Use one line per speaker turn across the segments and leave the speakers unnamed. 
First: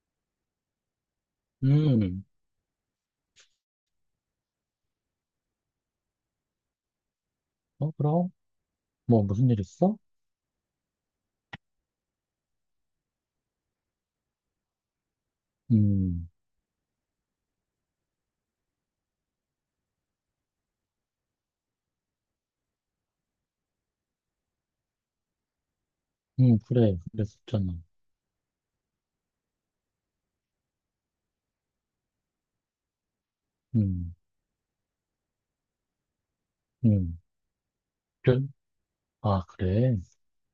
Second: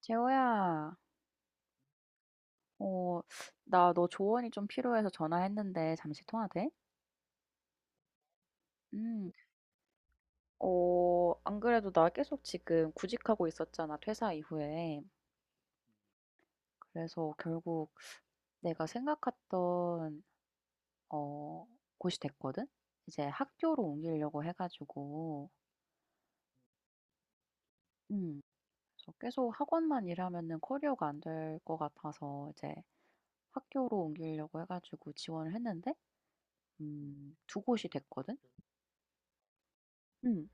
재호야,
음,
어, 나 너 조언이 좀 필요해서 전화했는데 잠시 통화 돼?
어, 그럼? 뭐,
음,
무슨 일 있어?
안 그래도 나 계속 지금 구직하고 있었잖아, 퇴사 이후에.
음,
그래서 결국 내가 생각했던, 어, 곳이 됐거든? 이제 학교로 옮기려고 해가지고,
그래, 그랬었잖아.
음, 그래서 계속 학원만 일하면은 커리어가 안 될 것 같아서 이제 학교로
음,
옮기려고 해가지고 지원을 했는데,
음,
두 곳이 됐거든?
그래? 아, 그래?
음,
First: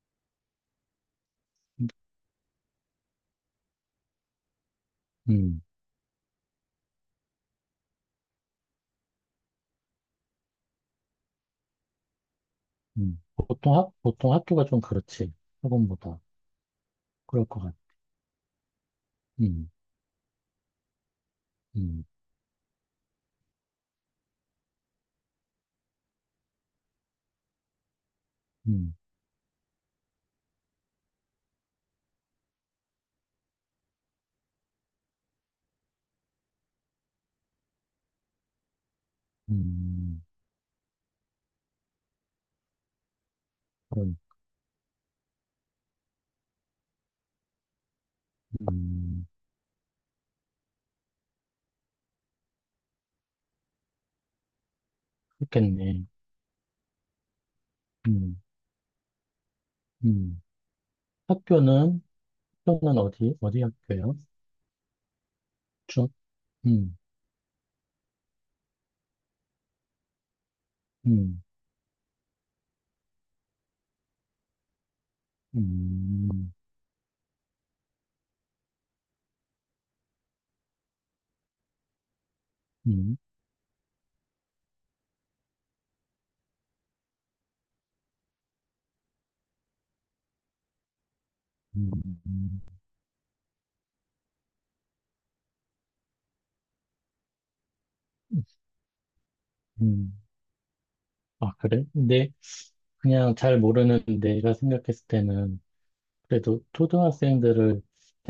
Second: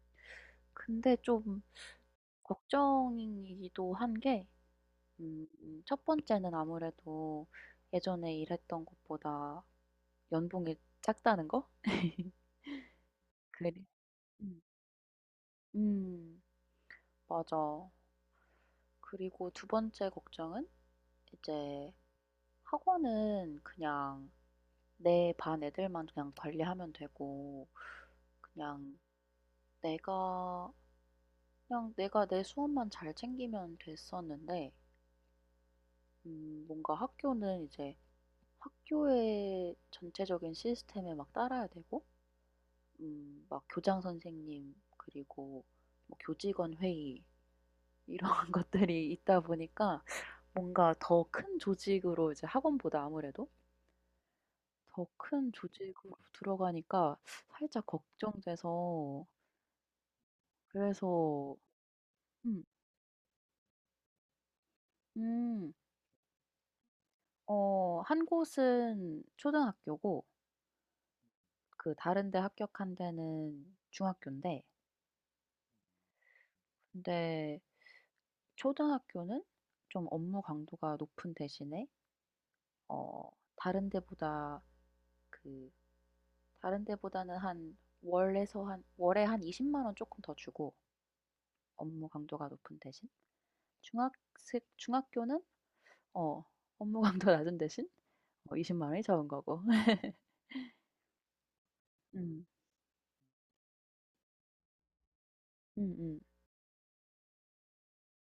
근데 좀 걱정이기도 한 게, 음
음,
첫 번째는 아무래도 예전에 일했던 것보다 연봉이 작다는 거? 그래.
보통
음.
학교가 좀 그렇지. 학원보다.
음
그럴 것 같아.
맞아. 그리고 두
음,
번째 걱정은 이제
음,
학원은 그냥 내 반 애들만 그냥 관리하면 되고
음,
그냥 내가 그냥 내가 내 수업만 잘 챙기면 됐었는데 뭔가 학교는 이제 학교의
음,
전체적인 시스템에 막 따라야 되고 막 교장
그럼,
선생님 그리고 뭐 교직원 회의 이런 것들이
음,
있다 보니까 뭔가 더 큰 조직으로 이제 학원보다 아무래도 더 큰
그렇겠네.
조직으로 들어가니까 살짝
음,
걱정돼서
음.
그래서.
학교는,
음.
학교는 어디 학교요.
음.
중, 음,
한 곳은 초등학교고
음,
그 다른 데 합격한 데는 중학교인데,
음,
근데 초등학교는 좀 업무 강도가 높은 대신에
음,
어 다른 데보다, 그 다른 데보다는 한 월에 한 20만 원 조금 더 주고 업무 강도가
음,
높은 대신 중학생 중학교는 어 업무 강도 낮은 대신
음,
20만 원이 적은 거고.
음. 아, 그래? 근데
음.
그냥 잘 모르는 내가 생각했을 때는
음음.
그래도 초등학생들을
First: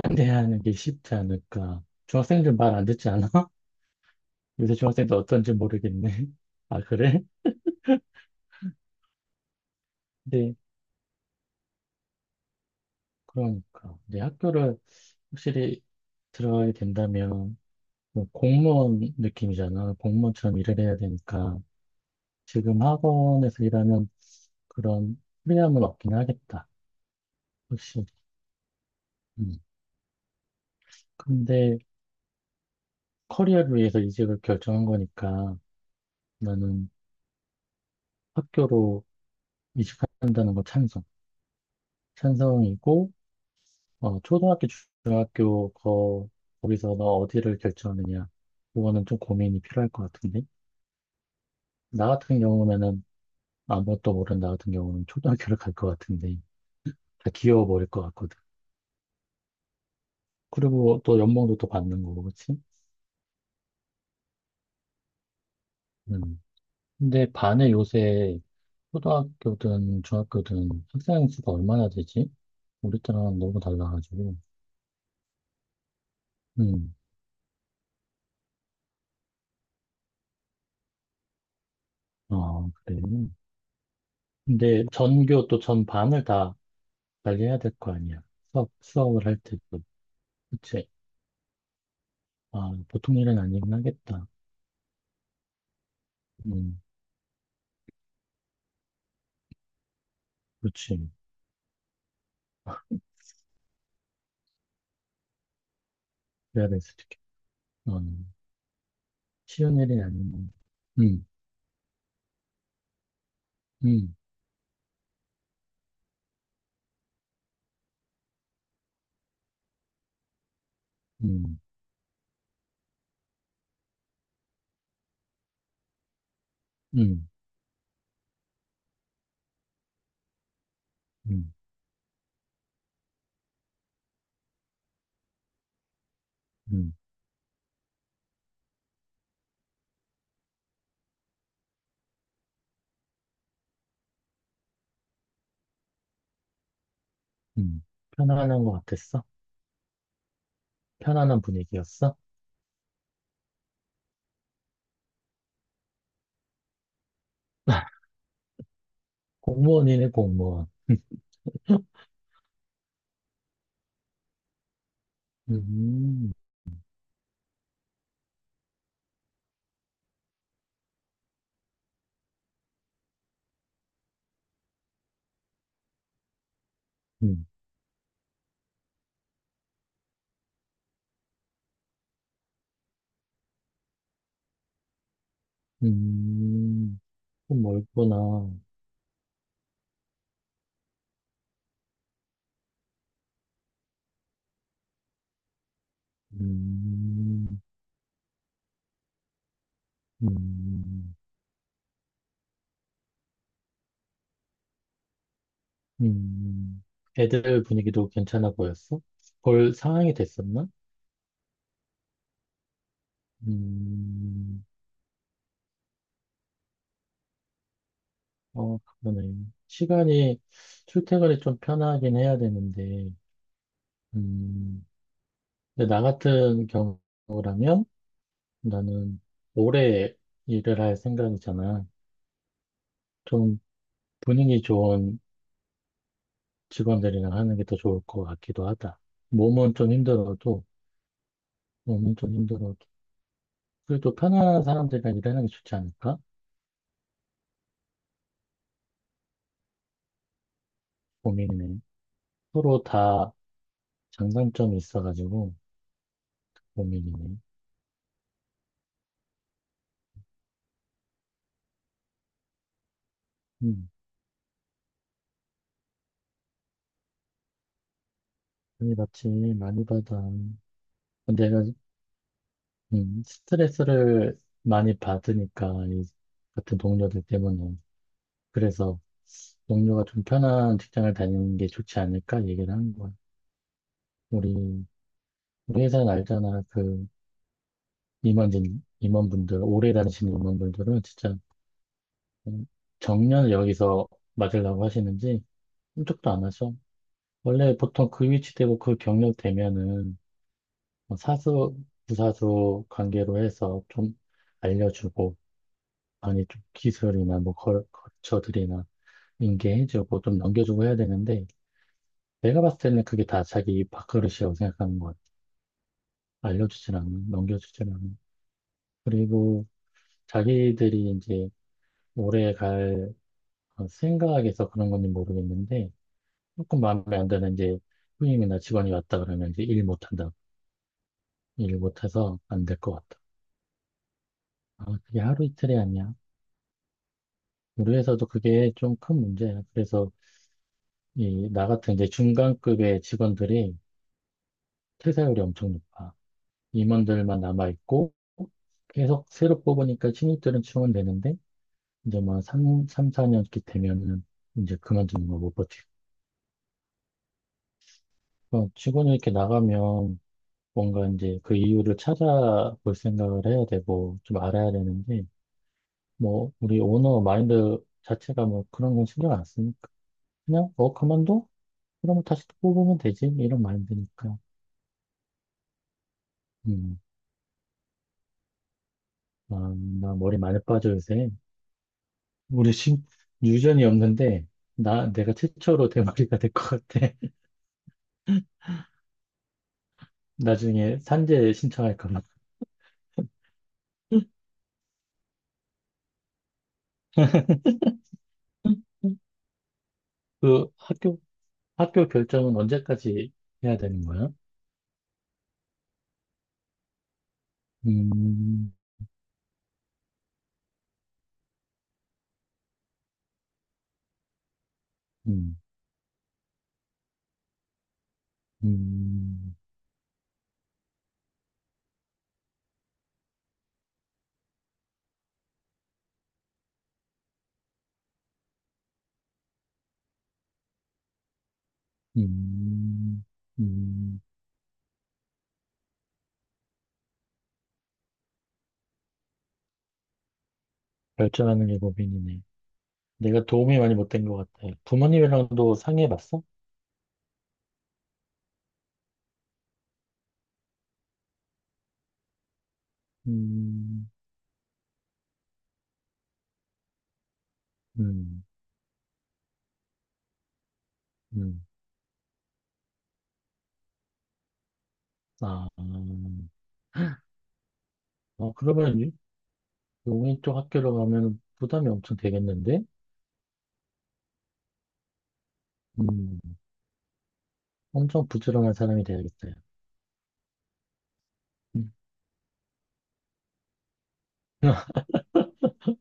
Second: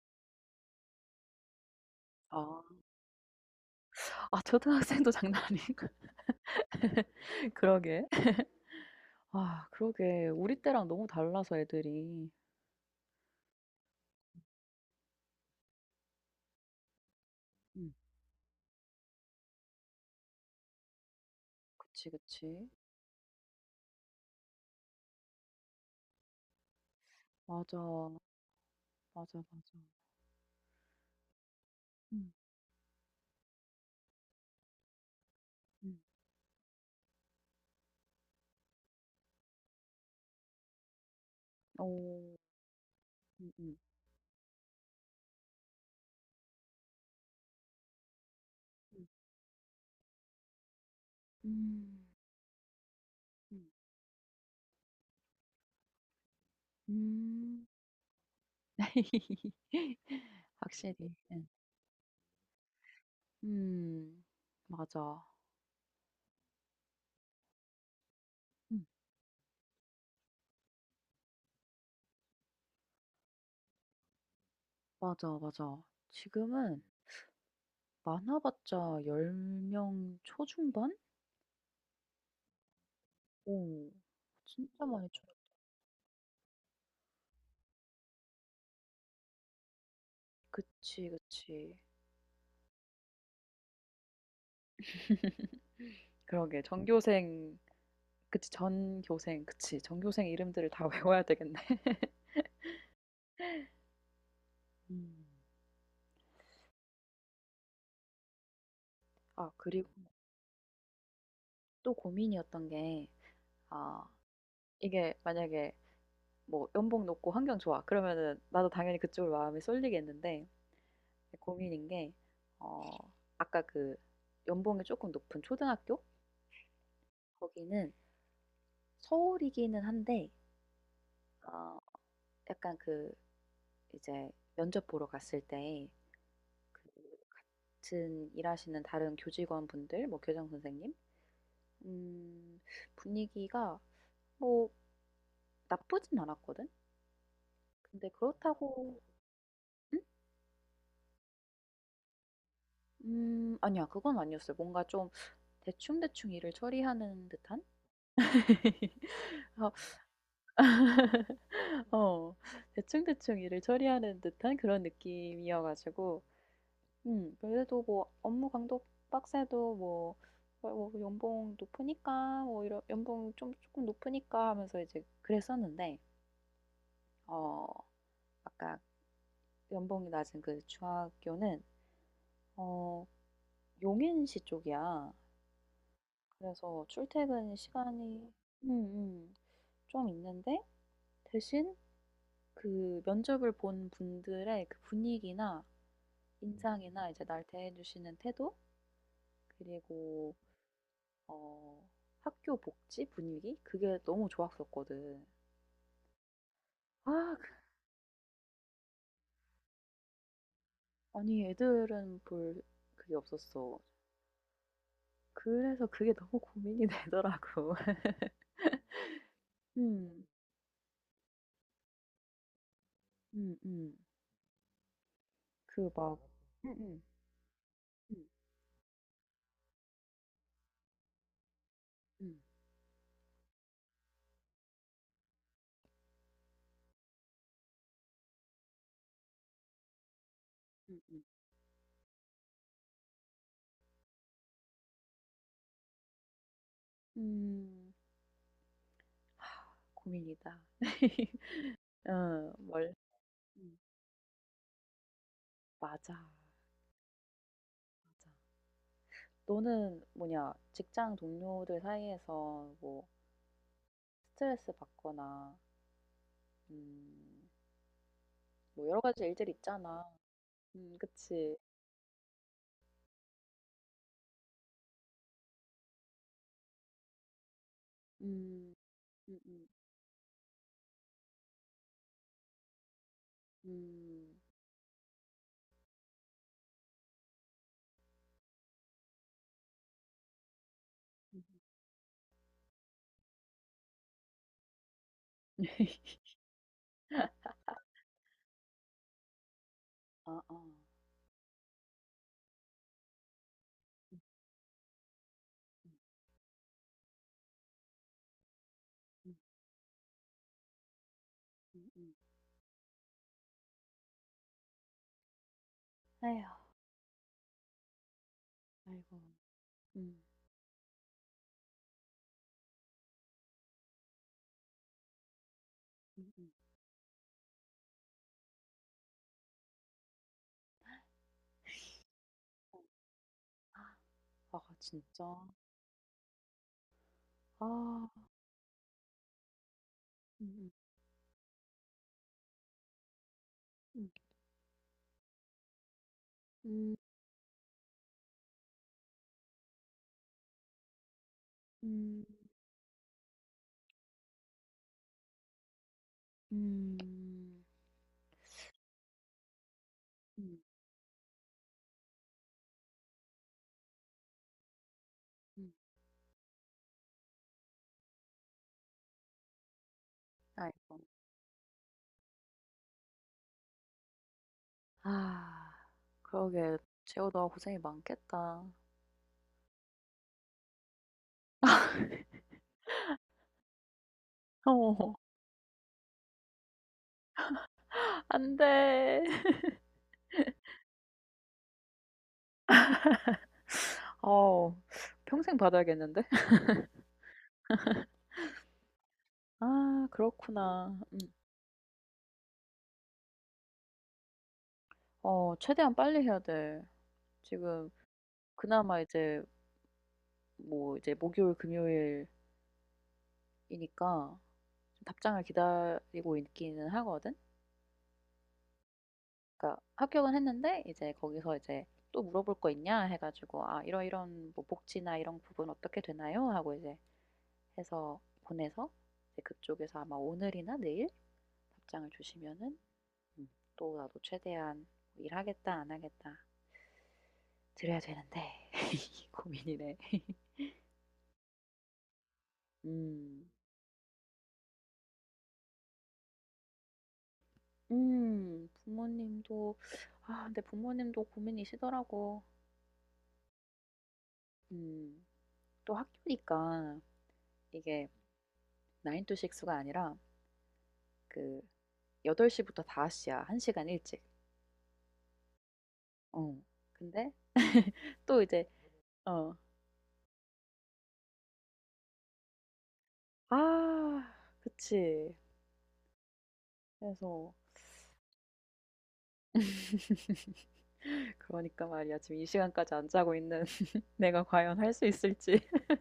상대하는 게 쉽지 않을까. 중학생들
아.
말 안 듣지 않아? 요새
초등학생도
중학생들
장난
어떤지
아니고.
모르겠네. 아, 그래?
그러게. 그러게.
근데
우리 때랑 너무 달라서 애들이.
그러니까. 이제 학교를 확실히 들어가게 된다면
음.
뭐 공무원 느낌이잖아. 공무원처럼 일을 해야 되니까.
그치, 그치.
지금 학원에서 일하면 그런 프리함은 없긴 하겠다.
맞아.
확실히.
맞아,
음.
맞아.
근데
음.
커리어를 위해서 이직을 결정한 거니까
음.
나는 학교로 이직한다는 거 찬성.
오.
찬성이고,
음 음.
어, 초등학교, 중학교, 거, 거기서 너 어디를 결정하느냐. 그거는
음.
좀 고민이 필요할 것 같은데.
음.
나 같은 경우면은
음. 음.
아무것도 모르는 나 같은 경우는 초등학교를 갈 것 같은데. 다
음.
귀여워 보일 것 같거든.
확실히.
그리고 또
예.
연봉도 또 받는 거고, 그치?
음. 맞아.
음. 근데 반에 요새
음.
초등학교든 중학교든 학생 수가 얼마나 되지? 우리 때랑 너무 달라가지고.
맞아, 맞아. 지금은
음,
많아 봤자 10명 초중반?
어, 그래.
오. 진짜
근데
많이 줄.
전교 또 전반을 다 관리해야 될 거 아니야. 수업을 할 때도. 그치?
그치, 그치.
아, 보통 일은 아니긴 하겠다.
그러게,
음,
전교생. 그치, 전교생. 그치, 전교생 이름들을 다
그렇지.
외워야 되겠네. 음.
그래야 될 수도 있겠 어, 쉬운
그리고
일이 아니면. 음,
또 고민이었던 게, 아
음,
이게 만약에 뭐 연봉 높고 환경 좋아 그러면은 나도 당연히 그쪽으로 마음이 쏠리겠는데,
음,
고민인 게, 어 아까 그 연봉이 조금 높은 초등학교?
음,
거기는 서울이기는 한데,
음,
어 약간 그 이제 면접 보러 갔을 때 그
음,
같은 일하시는 다른 교직원분들, 뭐 교장 선생님, 음 분위기가 뭐 나쁘진 않았거든?
음.
근데
편안한 것
그렇다고.
같았어?
응?
편안한 분위기였어?
아니야. 그건 아니었어요. 뭔가 좀 대충대충 일을 처리하는 듯한? 어,
공무원이네, 공무원.
어. 대충대충 일을 처리하는 듯한 그런 느낌이어 가지고,
음,
그래도 뭐 업무 강도 빡세도 뭐 뭐 "연봉 높으니까 뭐 이런 연봉 좀 쪼끔 높으니까." 하면서 이제 그랬었는데,
음,
어 아까 연봉이 낮은 그 중학교는 어 용인시 쪽이야. 그래서
음,
출퇴근
좀 멀구나.
시간이 음음 좀 있는데, 대신 그 면접을 본 분들의 그 분위기나 인상이나 이제 날
음,
대해주시는 태도, 그리고
음.
어, 학교 복지 분위기 그게 너무 좋았었거든.
음,
아, 그-
애들 분위기도 괜찮아 보였어? 볼 상황이 됐었나?
아니, 애들은 볼 그게 없었어.
음,
그래서 그게 너무 고민이 되더라고.
어, 그러네.
음,
시간이, 출퇴근이 좀 편하긴 해야 되는데,
음, 음.
음,
그
근데 나
막,
같은
음, 음,
경우라면
음,
나는 오래 일을 할 생각이잖아.
음,
좀 분위기 좋은 직원들이랑 하는 게 더 좋을 것 같기도 하다. 몸은 좀 힘들어도,
음, 음.
몸은 좀 힘들어도, 그래도 편안한 사람들이랑 일하는 게 좋지 않을까?
음, 고민이다.
고민이네.
어,
서로
뭘?
다
음,
장단점이 있어가지고
맞아,
고민이네.
맞아. 너는 뭐냐, 직장 동료들 사이에서 뭐
음,
스트레스 받거나 음 뭐
아니,
여러 가지
맞지.
일들이
많이
있잖아.
받아.
그치.
내가 스트레스를 많이 받으니까 이 같은 동료들 때문에
음.
그래서
음음.
동료가 좀 편한 직장을 다니는 게 좋지 않을까 얘기를 하는 거야.
음.
우리 우리 회사는 알잖아. 그 임원진 임원분들 오래 다니시는 임원분들은 진짜
음음.
음, 정년을 여기서 맞으려고 하시는지 꿈쩍도 안 하셔. 원래 보통 그 위치 되고 그 경력 되면은
아, 아.
사수, 부사수 관계로 해서 좀
음
알려주고,
음.
아니, 좀 기술이나 뭐 거처들이나
음
인계해주고 좀 넘겨주고 해야 되는데,
음음.
내가 봤을 때는 그게 다 자기 밥그릇이라고 생각하는 것 같아.
에휴.
알려주진 않아, 넘겨주진 않아.
아이고.
그리고
음.
자기들이 이제 오래 갈 어, 생각에서 그런 건지 모르겠는데,
음 음.
조금 마음에 안 드는 이제 후임이나 직원이 왔다 그러면 이제 일 못한다. 일 못해서 안 될 것 같다.
아..
아, 그게 하루
진짜?
이틀이 아니야. 우리
아.
회사도 그게 좀 큰 문제야. 그래서
음음.
이 나 같은 이제 중간급의 직원들이
음.
퇴사율이 엄청 높아.
음
임원들만 남아있고 계속 새로 뽑으니까 신입들은 지원되는데 이제
음.
뭐 3, 삼 4년 이렇게 되면은 이제 그만두는 거 못 버티고
음.
어, 직원이 이렇게 나가면
음.
뭔가 이제 그 이유를 찾아볼 생각을 해야 되고 좀 알아야 되는데
음.
뭐 우리 오너 마인드 자체가 뭐 그런 건 신경 안 쓰니까 그냥 어
아이고.
그만둬? 그러면 다시 또 뽑으면 되지. 이런 마인드니까.
아. 그러게,
음,
재호 너가 고생이 많겠다.
아, 나 머리 많이 빠져 요새. 우리 신, 유전이 없는데, 나,
어.
내가 최초로 대머리가 될 것 같아.
안 돼.
나중에 산재 신청할까 봐.
어. 평생 받아야겠는데? 아,
그
그렇구나. 음.
학교, 학교 결정은 언제까지 해야 되는 거야?
최대한 빨리 해야 돼. 지금
음,
그나마 이제 뭐 이제 목요일, 금요일이니까 좀 답장을
음,
기다리고 있기는 하거든.
음,
그러니까 합격은 했는데 이제 거기서 이제 "또 물어볼 거 있냐?" 해 가지고, "아 이런 이런 뭐 복지나 이런 부분 어떻게 되나요?" 하고 이제 해서 보내서 이제 그쪽에서 아마 오늘이나 내일 답장을 주시면은,
음,
음 또 나도
음.
최대한 뭐 '일하겠다. 안 하겠다.' 드려야 되는데 고민이네.
결정하는 게 고민이네. 내가
음.
도움이 많이 못 된 것 같아. 부모님이랑도 상의해봤어?
음. 부모님도 아 근데 부모님도 고민이시더라고.
음,
음. 또 학교니까 이게
음,
9 to 6 가 아니라 그
음.
8 시부터 5 시야. 1 시간 일찍.
아,
어. 근데 또
어,
이제
그러면
어.
용인 쪽 학교로 가면 부담이 엄청 되겠는데?
아, 그치.
음,
그래서
엄청 부지런한 사람이 돼야겠어요.
그러니까
음,
말이야. 지금 이 시간까지 안 자고 있는 내가 과연 할 수 있을지.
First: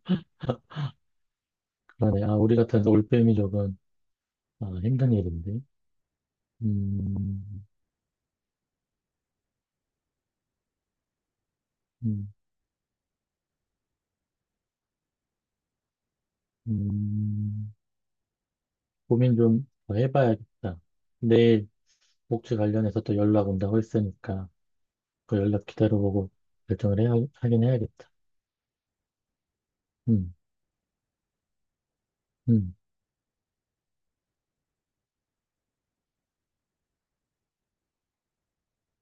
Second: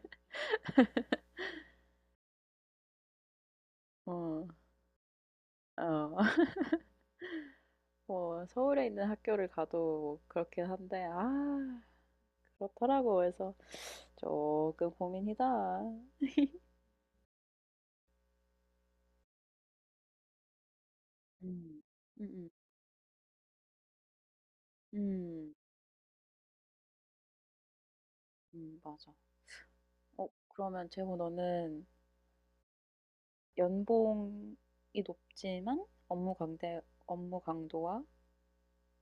그러네. 아, 우리 같은 올빼미족은
어.
아, 힘든 일인데.
어.
음,
뭐 서울에 있는 학교를 가도 그렇긴 한데,
음,
그렇더라고. 그래서 조금 고민이다. 음.
음, 고민 좀 더 해봐야겠다. 내일
음음. 음.
복지 관련해서 또 연락 온다고 했으니까 그
음
연락 기다려보고 결정을 해야, 하긴 해야겠다.
맞아.
음,
그러면 재호 너는
음,
연봉이 높지만 업무 강도와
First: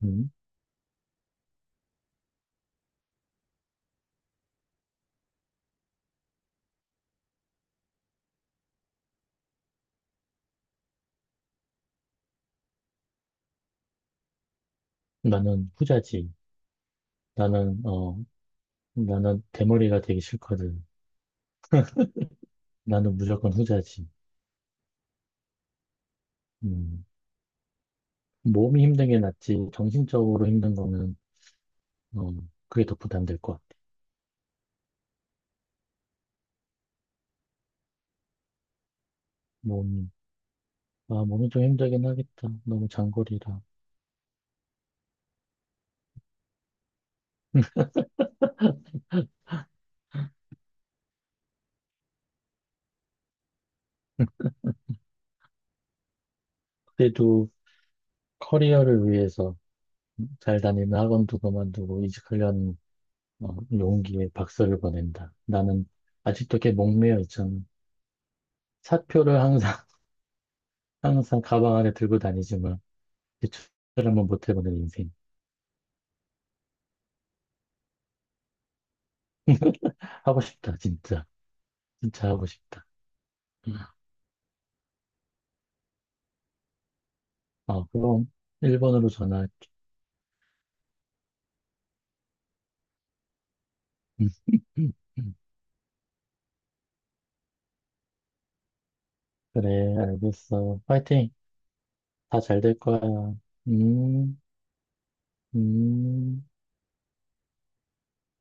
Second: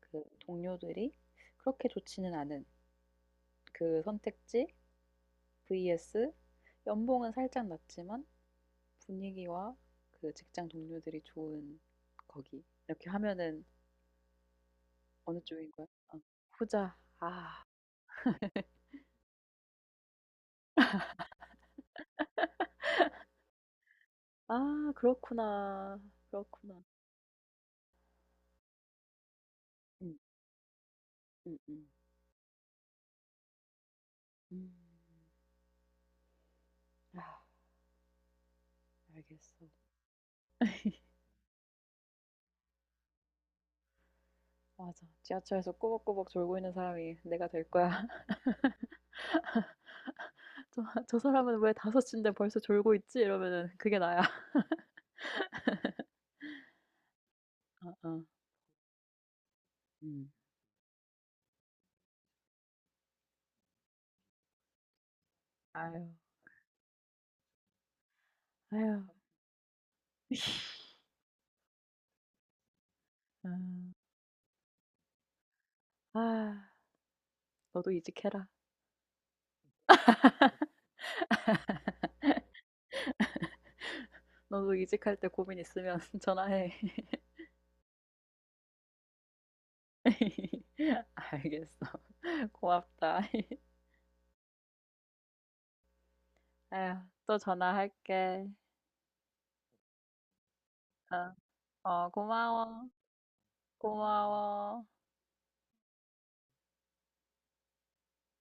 그
음.
동료들이 그렇게 좋지는 않은 그 선택지 vs 연봉은 살짝 낮지만 분위기와 그 직장 동료들이 좋은 거기, 이렇게 하면은 어느 쪽인
나는
거야? 어.
후자지.
후자. 아.
나는, 어, 나는 대머리가 되기 싫거든. 나는 무조건 후자지.
아, 그렇구나. 그렇구나.
음, 몸이 힘든 게 낫지,
음.
정신적으로 힘든 거는,
음음. 음.
어, 그게 더 부담될 것 같아.
음. 아, 알겠어.
몸이, 아, 몸이 좀 힘들긴 하겠다. 너무 장거리라.
맞아. 지하철에서 꾸벅꾸벅 졸고 있는 사람이 내가 될 거야. '저 저 사람은 왜섯 시인데 벌써 졸고 있지?' 이러면은 그게 나야.
그래도
어어.
커리어를 위해서
음.
잘 다니는 학원도 그만두고 이직하려는 어, 용기에 박수를 보낸다. 나는
아유.
아직도 꽤 목매어 있잖아.
아유.
사표를 항상, 항상 가방 안에 들고 다니지만, 대출을
음.
한번 못 해보는 인생.
아. 너도 이직해라.
하고 싶다, 진짜. 진짜 하고 싶다. 음.
너도 이직할 때 고민 있으면 전화해.
아, 그럼 1번으로 전화.
알겠어. 고맙다. 에휴, 또 전화할게.
그래, 알겠어. 파이팅.
어, 어,
다 잘 될
고마워.
거야. 음,
고마워.
음.